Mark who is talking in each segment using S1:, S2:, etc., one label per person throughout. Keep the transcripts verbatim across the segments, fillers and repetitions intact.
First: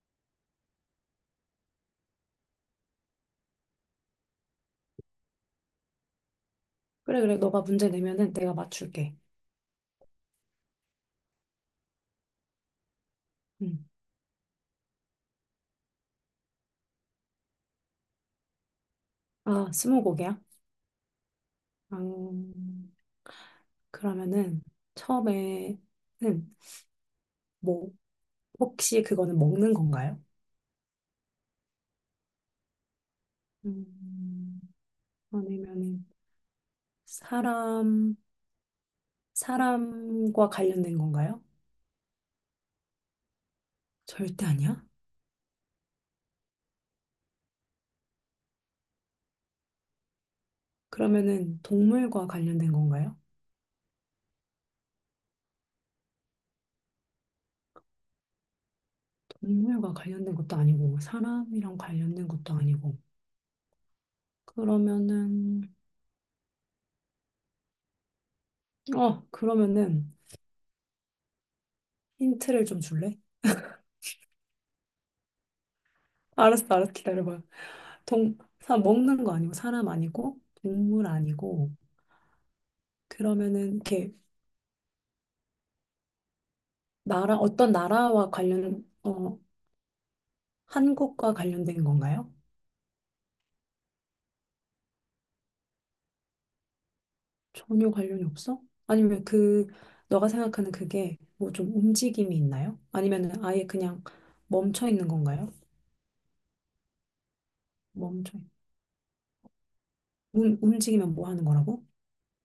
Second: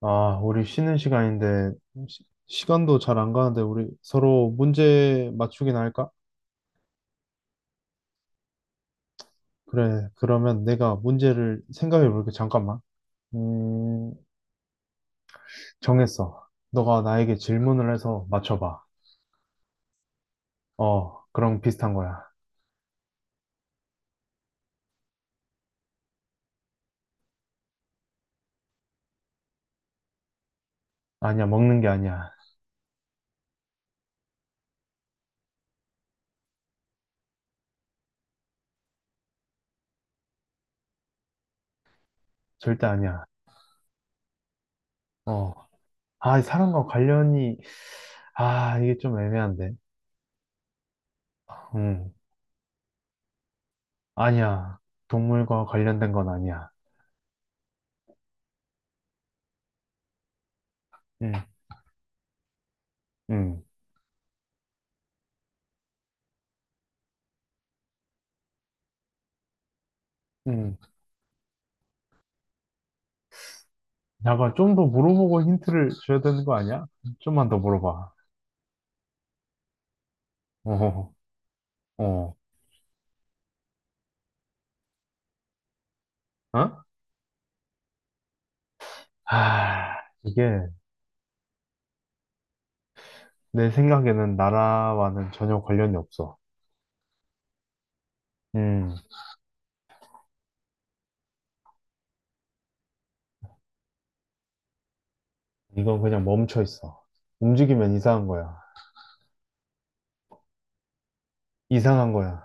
S1: 아, 우리 쉬는 시간인데, 시, 간도 잘 안 가는데, 우리 서로 문제 맞추기나 할까?
S2: 그래, 그래. 너가 문제 내면은 내가 맞출게.
S1: 그래, 그러면 내가 문제를 생각해 볼게. 잠깐만.
S2: 응.
S1: 음, 정했어. 너가 나에게 질문을 해서 맞춰봐.
S2: 아, 스무고개야?
S1: 어, 그럼 비슷한 거야.
S2: 음, 그러면은 처음에는 뭐 혹시 그거는 먹는 건가요?
S1: 아니야, 먹는 게 아니야.
S2: 음, 아니면은 사람 사람과 관련된 건가요?
S1: 절대 아니야.
S2: 절대 아니야.
S1: 어, 아, 이 사람과 관련이, 아, 이게 좀 애매한데.
S2: 그러면은
S1: 음,
S2: 동물과 관련된 건가요?
S1: 아니야. 동물과 관련된 건 아니야.
S2: 동물과 관련된 것도 아니고
S1: 음,
S2: 사람이랑 관련된 것도 아니고
S1: 음,
S2: 그러면은 어 그러면은
S1: 음.
S2: 힌트를 좀 줄래?
S1: 약간 좀 더 물어보고 힌트를 줘야 되는 거
S2: 알았어,
S1: 아니야?
S2: 알았어. 기다려봐.
S1: 좀만 더 물어봐.
S2: 동, 사, 먹는 거 아니고, 사람 아니고, 동물
S1: 어,
S2: 아니고,
S1: 어,
S2: 그러면은, 이렇게,
S1: 어?
S2: 나라, 어떤 나라와 관련, 어,
S1: 아, 이게
S2: 한국과 관련된 건가요?
S1: 내 생각에는 나라와는 전혀 관련이 없어.
S2: 전혀 관련이 없어?
S1: 음,
S2: 아니면 그, 너가 생각하는 그게 뭐 좀 움직임이 있나요? 아니면은 아예 그냥 멈춰 있는 건가요?
S1: 이건 그냥 멈춰 있어. 움직이면 이상한
S2: 멈춰.
S1: 거야.
S2: 움, 움직이면 뭐 하는 거라고?
S1: 이상한 거야.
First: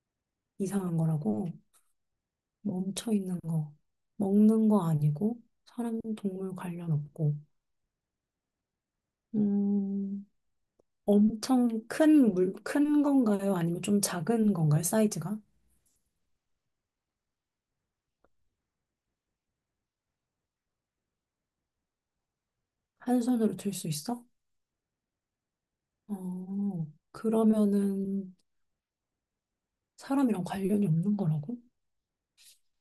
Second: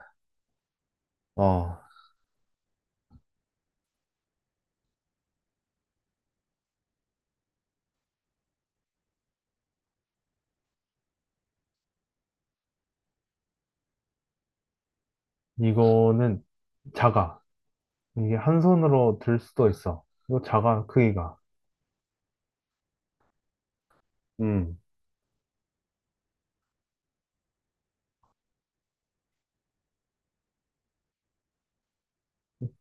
S2: 이상한 거라고?
S1: 어,
S2: 멈춰 있는 거. 먹는 거 아니고, 사람, 동물 관련 없고. 음, 엄청 큰 물, 큰 건가요? 아니면 좀 작은 건가요? 사이즈가?
S1: 이거는 작아. 이게 한 손으로 들 수도 있어. 이거 작아, 크기가.
S2: 한 손으로 들 수 있어?
S1: 음,
S2: 어, 그러면은 사람이랑 관련이 없는 거라고?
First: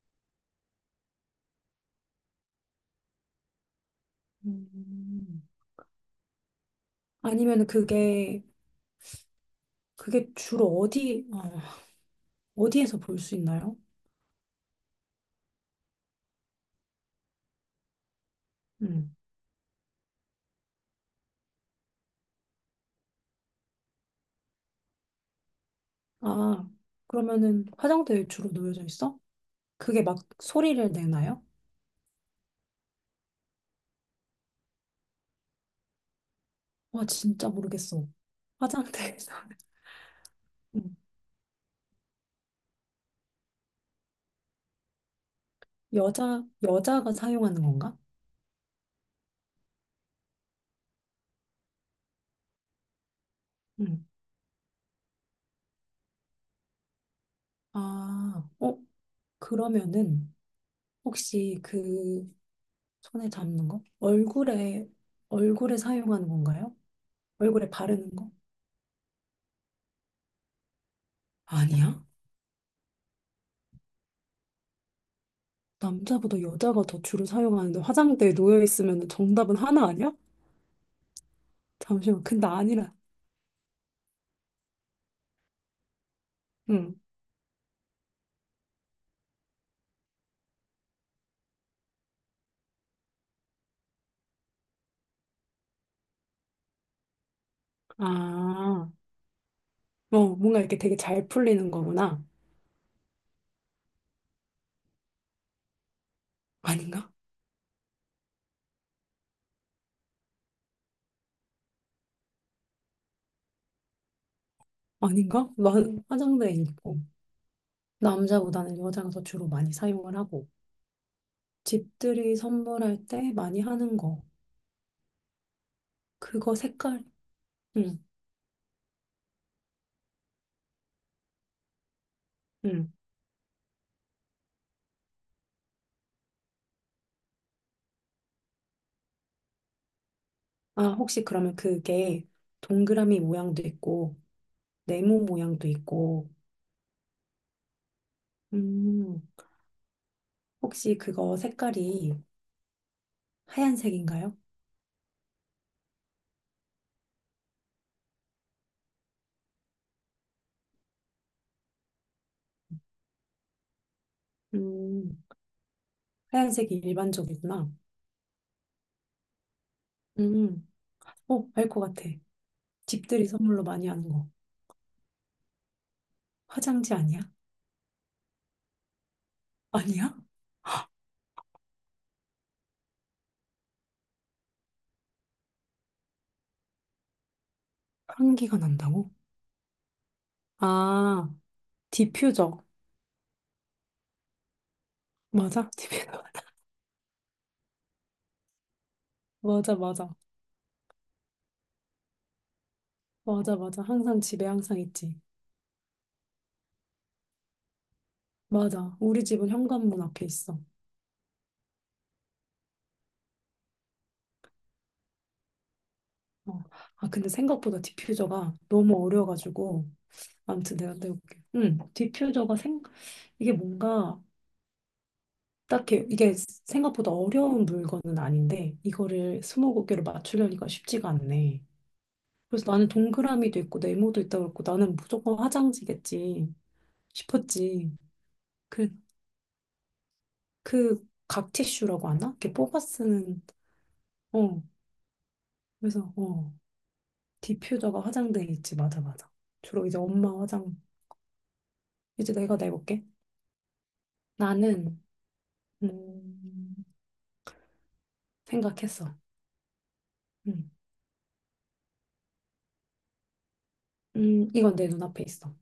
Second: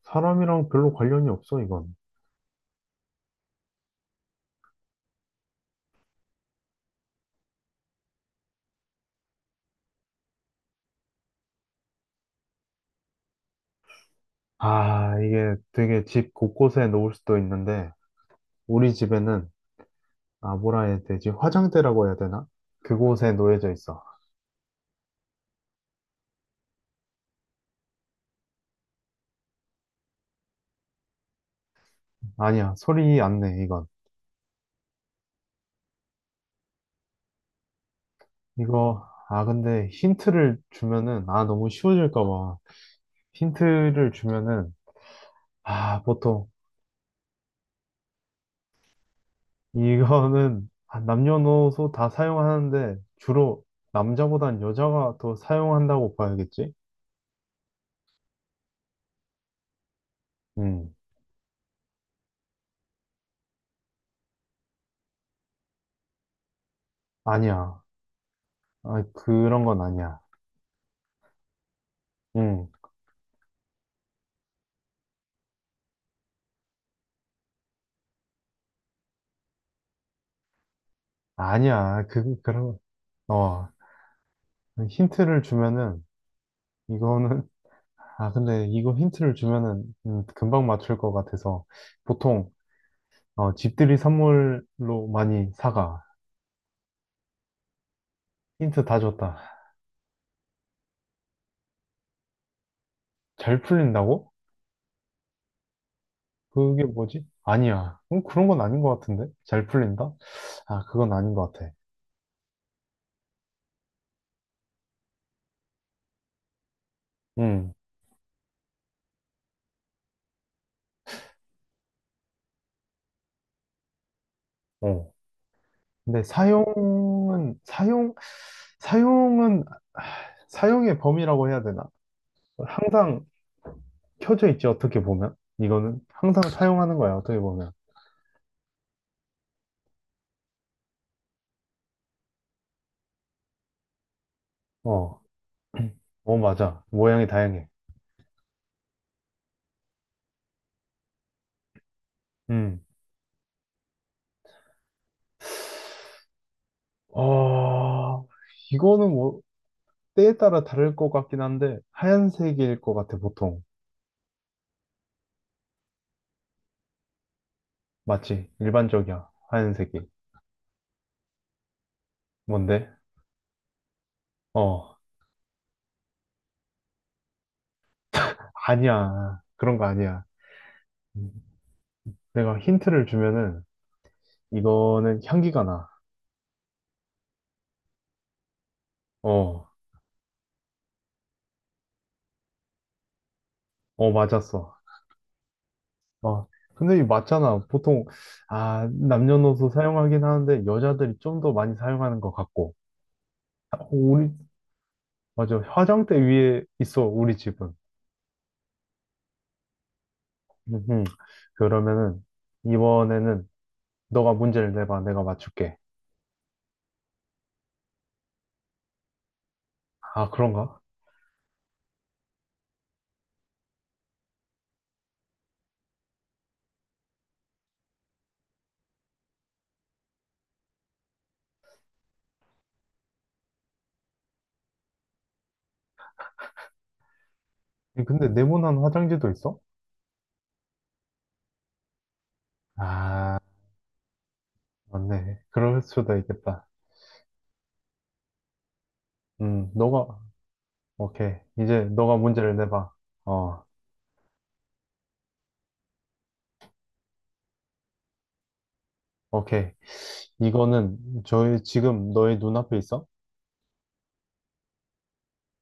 S1: 사람이랑 별로 관련이 없어, 이건.
S2: 음, 아니면 그게, 그게 주로 어디, 어, 어디에서 볼 수 있나요?
S1: 아, 이게 되게 집 곳곳에 놓을 수도 있는데, 우리
S2: 음,
S1: 집에는 아, 뭐라 해야 되지? 화장대라고 해야 되나? 그곳에 놓여져 있어.
S2: 아, 그러면은 화장대에 주로 놓여져 있어? 그게 막 소리를 내나요?
S1: 아니야, 소리 안 내, 이건.
S2: 와, 진짜 모르겠어.
S1: 이거,
S2: 화장대에서.
S1: 아, 근데 힌트를
S2: 음,
S1: 주면은, 아, 너무 쉬워질까 봐. 힌트를 주면은, 아,
S2: 여자,
S1: 보통,
S2: 여자가 사용하는 건가?
S1: 이거는 아, 남녀노소 다 사용하는데, 주로
S2: 음.
S1: 남자보단 여자가 더 사용한다고 봐야겠지?
S2: 아, 어? 그러면은
S1: 음,
S2: 혹시 그 손에 잡는 거? 얼굴에 얼굴에 사용하는 건가요? 얼굴에
S1: 아니야.
S2: 바르는 거?
S1: 아, 그런 건 아니야.
S2: 아니야?
S1: 음,
S2: 남자보다 여자가 더 주로 사용하는데 화장대에 놓여 있으면 정답은 하나 아니야?
S1: 아니야.
S2: 잠시만.
S1: 그,
S2: 근데
S1: 그런,
S2: 아니라.
S1: 어, 힌트를 주면은,
S2: 응.
S1: 이거는 아, 근데 이거 힌트를 주면은 음, 금방 맞출 것 같아서 보통 어, 집들이 선물로 많이 사가. 힌트
S2: 아.
S1: 다 줬다.
S2: 어, 뭔가 이렇게 되게 잘 풀리는 거구나.
S1: 잘 풀린다고? 그게
S2: 아닌가?
S1: 뭐지? 아니야. 음, 그런 건 아닌 것 같은데? 잘 풀린다? 아, 그건 아닌 것 같아.
S2: 아닌가? 나 화장대에 있고
S1: 음,
S2: 남자보다는 여자가 더 주로 많이 사용을 하고 집들이 선물할 때 많이 하는 거.
S1: 어. 근데
S2: 그거 색깔.
S1: 사용은,
S2: 응.
S1: 사용, 사용은, 아, 사용의 범위라고 해야 되나?
S2: 응.
S1: 항상 켜져 있지, 어떻게 보면. 이거는 항상 사용하는 거야, 어떻게 보면.
S2: 아, 혹시 그러면 그게 동그라미 모양도 있고,
S1: 어,
S2: 네모 모양도 있고,
S1: 어, 맞아. 모양이 다양해.
S2: 음, 혹시 그거 색깔이
S1: 음.
S2: 하얀색인가요?
S1: 아, 이거는 뭐 때에 따라 다를 것 같긴 한데 하얀색일 것 같아 보통.
S2: 음, 하얀색이 일반적이구나.
S1: 맞지? 일반적이야. 하얀색이.
S2: 음, 어, 알 것 같아.
S1: 뭔데?
S2: 집들이 선물로 많이 하는 거.
S1: 어,
S2: 화장지 아니야?
S1: 아니야. 그런 거
S2: 아니야?
S1: 아니야. 음, 내가 힌트를 주면은 이거는 향기가 나.
S2: 향기가 난다고?
S1: 어,
S2: 아, 디퓨저.
S1: 어 맞았어.
S2: 맞아? 디퓨저.
S1: 어, 근데 이 맞잖아. 보통 아 남녀노소
S2: 맞아, 맞아.
S1: 사용하긴 하는데 여자들이 좀 더 많이 사용하는 것 같고.
S2: 맞아,
S1: 아,
S2: 맞아. 항상
S1: 우리
S2: 집에 항상 있지.
S1: 맞아. 화장대 위에 있어 우리 집은.
S2: 맞아. 우리 집은 현관문 앞에 있어.
S1: 음흠. 그러면은 이번에는 너가 문제를 내봐. 내가 맞출게.
S2: 어. 아, 근데 생각보다 디퓨저가 너무 어려워가지고.
S1: 아,
S2: 아무튼
S1: 그런가?
S2: 내가 떼볼게. 응, 디퓨저가 생, 이게 뭔가, 딱히, 이게 생각보다 어려운 물건은 아닌데, 이거를 스무고개로 맞추려니까 쉽지가 않네. 그래서 나는 동그라미도 있고, 네모도 있다고 했고, 나는 무조건 화장지겠지 싶었지.
S1: 근데 네모난
S2: 그,
S1: 화장지도 있어?
S2: 그, 각 티슈라고 하나? 이렇게 뽑아
S1: 아,
S2: 쓰는, 어.
S1: 맞네. 그럴
S2: 그래서,
S1: 수도
S2: 어,
S1: 있겠다.
S2: 디퓨저가 화장대에 있지. 맞아, 맞아.
S1: 음,
S2: 주로 이제
S1: 너가
S2: 엄마 화장,
S1: 오케이. 이제 너가
S2: 이제
S1: 문제를
S2: 내가
S1: 내봐.
S2: 내볼게.
S1: 어,
S2: 나는 음, 생각했어.
S1: 오케이.
S2: 음,
S1: 이거는 저희 지금 너의 눈앞에 있어?
S2: 음, 이건 내 눈앞에 있어.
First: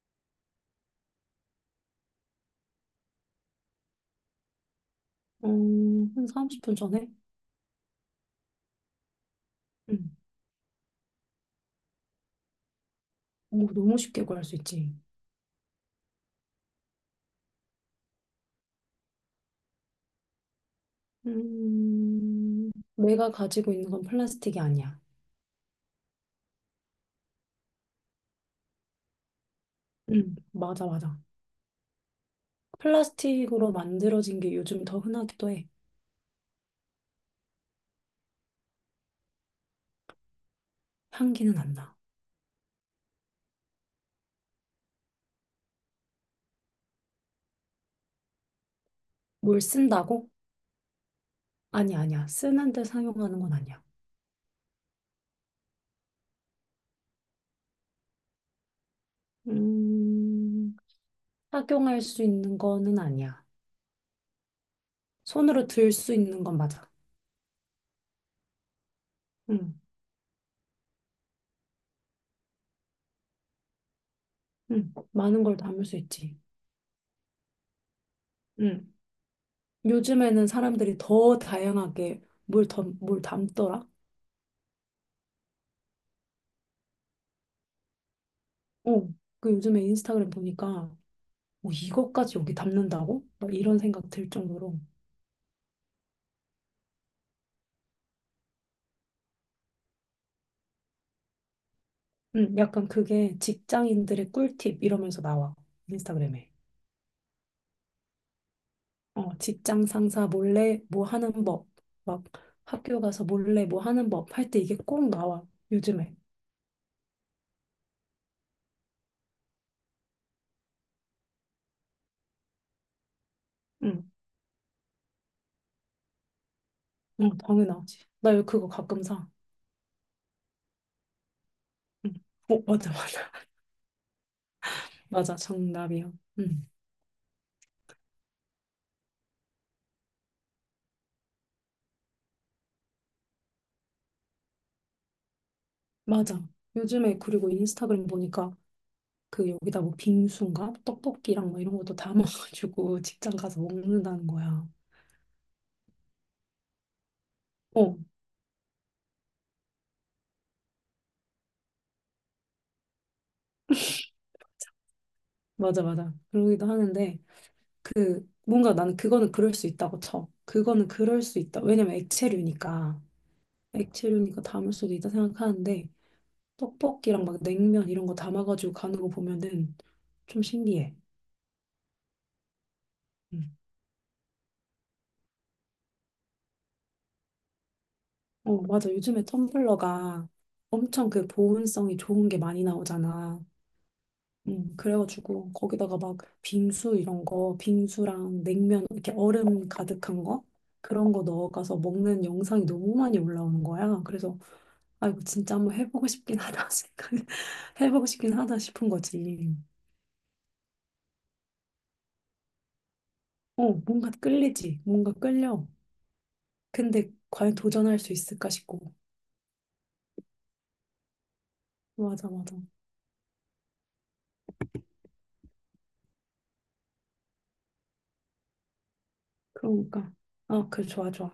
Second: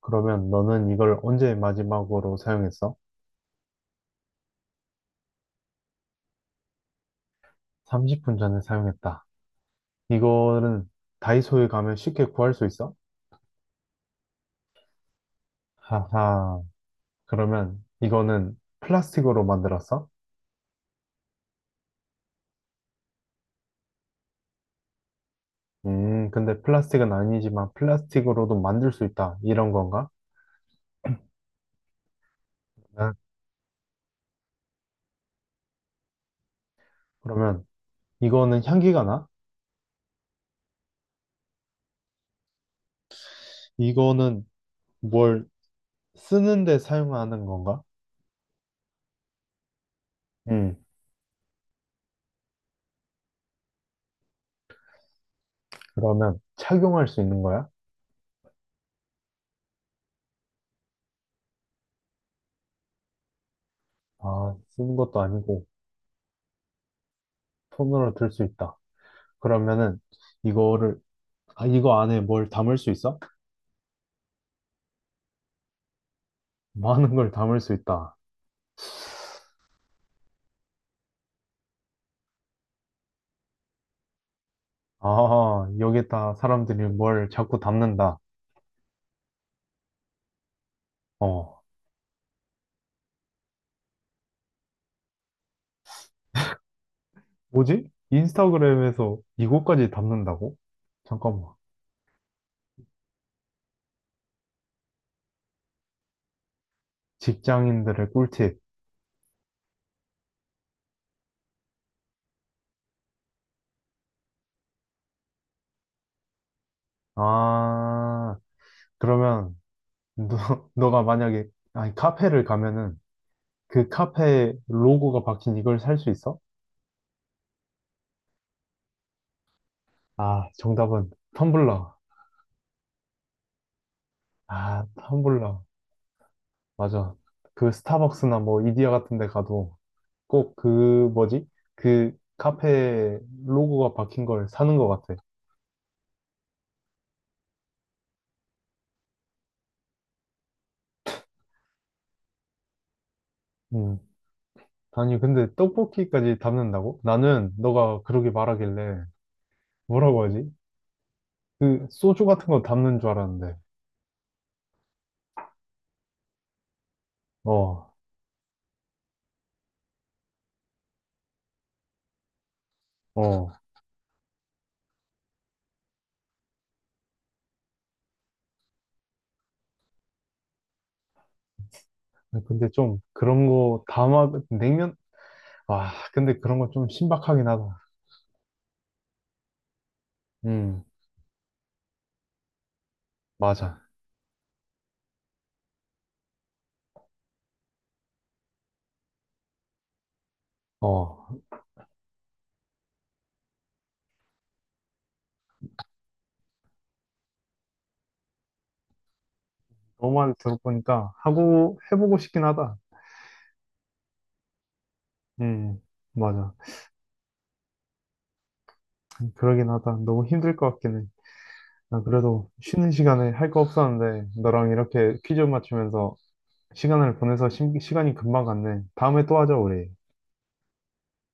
S1: 그러면 너는 이걸 언제 마지막으로 사용했어?
S2: 어, 한 삼십 분 전에?
S1: 삼십 분 전에 사용했다.
S2: 음,
S1: 이거는 다이소에 가면 쉽게 구할 수 있어?
S2: 오, 너무 쉽게 구할 수 있지.
S1: 하하. 그러면 이거는 플라스틱으로 만들었어?
S2: 음, 내가 가지고 있는 건 플라스틱이 아니야.
S1: 음, 근데 플라스틱은 아니지만 플라스틱으로도 만들 수 있다. 이런 건가?
S2: 음, 맞아, 맞아.
S1: 아,
S2: 플라스틱으로 만들어진 게 요즘 더 흔하기도 해.
S1: 그러면 이거는 향기가 나?
S2: 향기는 안 나.
S1: 이거는 뭘 쓰는데 사용하는 건가?
S2: 뭘 쓴다고?
S1: 음,
S2: 아니, 아니야. 쓰는데 사용하는 건 아니야.
S1: 그러면 착용할 수 있는 거야?
S2: 음, 착용할 수 있는 거는 아니야.
S1: 아, 쓰는 것도 아니고
S2: 손으로 들 수 있는 건 맞아.
S1: 손으로 들 수 있다.
S2: 음,
S1: 그러면은 이거를, 아, 이거 안에 뭘 담을 수 있어?
S2: 음, 많은 걸 담을 수 있지.
S1: 많은 걸 담을 수 있다.
S2: 응. 요즘에는 사람들이 더 다양하게 뭘, 덤, 뭘 담더라?
S1: 아, 여기다 사람들이 뭘 자꾸 담는다.
S2: 어. 그 요즘에 인스타그램 보니까
S1: 어.
S2: 뭐 이것까지 여기 담는다고? 막 이런 생각 들 정도로.
S1: 뭐지? 인스타그램에서 이거까지 담는다고? 잠깐만.
S2: 응. 약간 그게 직장인들의 꿀팁 이러면서 나와. 인스타그램에.
S1: 직장인들의 꿀팁.
S2: 어, 직장 상사 몰래 뭐 하는 법. 막 학교 가서 몰래 뭐 하는 법 할 때 이게 꼭 나와. 요즘에.
S1: 아, 그러면 너, 너가 만약에 아니, 카페를 가면은 그
S2: 응.
S1: 카페 로고가 박힌 이걸 살 수 있어?
S2: 어, 당연하지. 나 이거 그거 가끔 사.
S1: 아, 정답은 텀블러.
S2: 응. 어, 맞아, 맞아.
S1: 아,
S2: 맞아,
S1: 텀블러.
S2: 정답이야. 응.
S1: 맞아. 그 스타벅스나 뭐 이디야 같은 데 가도 꼭 그 뭐지? 그 카페 로고가 박힌 걸 사는 것 같아.
S2: 맞아. 요즘에 그리고 인스타그램 보니까 그 여기다 뭐 빙수인가 떡볶이랑 뭐 이런 것도 담아가지고 직장 가서
S1: 음,
S2: 먹는다는 거야.
S1: 아니, 근데 떡볶이까지 담는다고? 나는
S2: 어,
S1: 너가 그러게 말하길래 뭐라고 하지? 그 소주 같은 거 담는 줄 알았는데.
S2: 맞아, 맞아. 그러기도 하는데
S1: 어,
S2: 그 뭔가 나는 그거는 그럴 수 있다고 쳐. 그거는 그럴 수 있다. 왜냐면 액체류니까
S1: 어.
S2: 액체류니까 담을 수도 있다 생각하는데 떡볶이랑 막 냉면 이런 거 담아가지고 가는 거 보면은 좀 신기해.
S1: 근데 좀 그런
S2: 음.
S1: 거 담아 냉면? 아, 근데 그런 거 좀 신박하긴 하다.
S2: 어, 맞아. 요즘에 텀블러가
S1: 음,
S2: 엄청 그 보온성이 좋은 게 많이 나오잖아.
S1: 맞아.
S2: 음, 그래가지고 거기다가 막 빙수 이런 거, 빙수랑 냉면 이렇게 얼음 가득한 거 그런
S1: 어,
S2: 거 넣어가서 먹는 영상이 너무 많이 올라오는 거야. 그래서 아 이거 진짜 한번 해보고 싶긴 하다 생각 해보고 싶긴 하다 싶은 거지.
S1: 너 말 들어보니까 하고 해보고 싶긴 하다.
S2: 어 뭔가 끌리지, 뭔가 끌려.
S1: 음, 맞아.
S2: 근데 과연 도전할 수 있을까 싶고.
S1: 그러긴 하다. 너무 힘들 것 같긴 해. 나
S2: 맞아
S1: 그래도
S2: 맞아.
S1: 쉬는 시간에 할 거 없었는데 너랑 이렇게 퀴즈 맞추면서 시간을 보내서 심- 시간이 금방 갔네. 다음에 또 하자, 우리.
S2: 그러니까 아 그래 좋아 좋아.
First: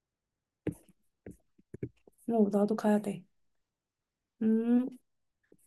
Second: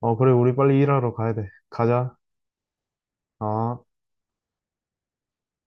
S1: 어, 그래, 우리 빨리 일하러 가야 돼. 가자.
S2: 어 나도 가야 돼.
S1: 어.
S2: 음.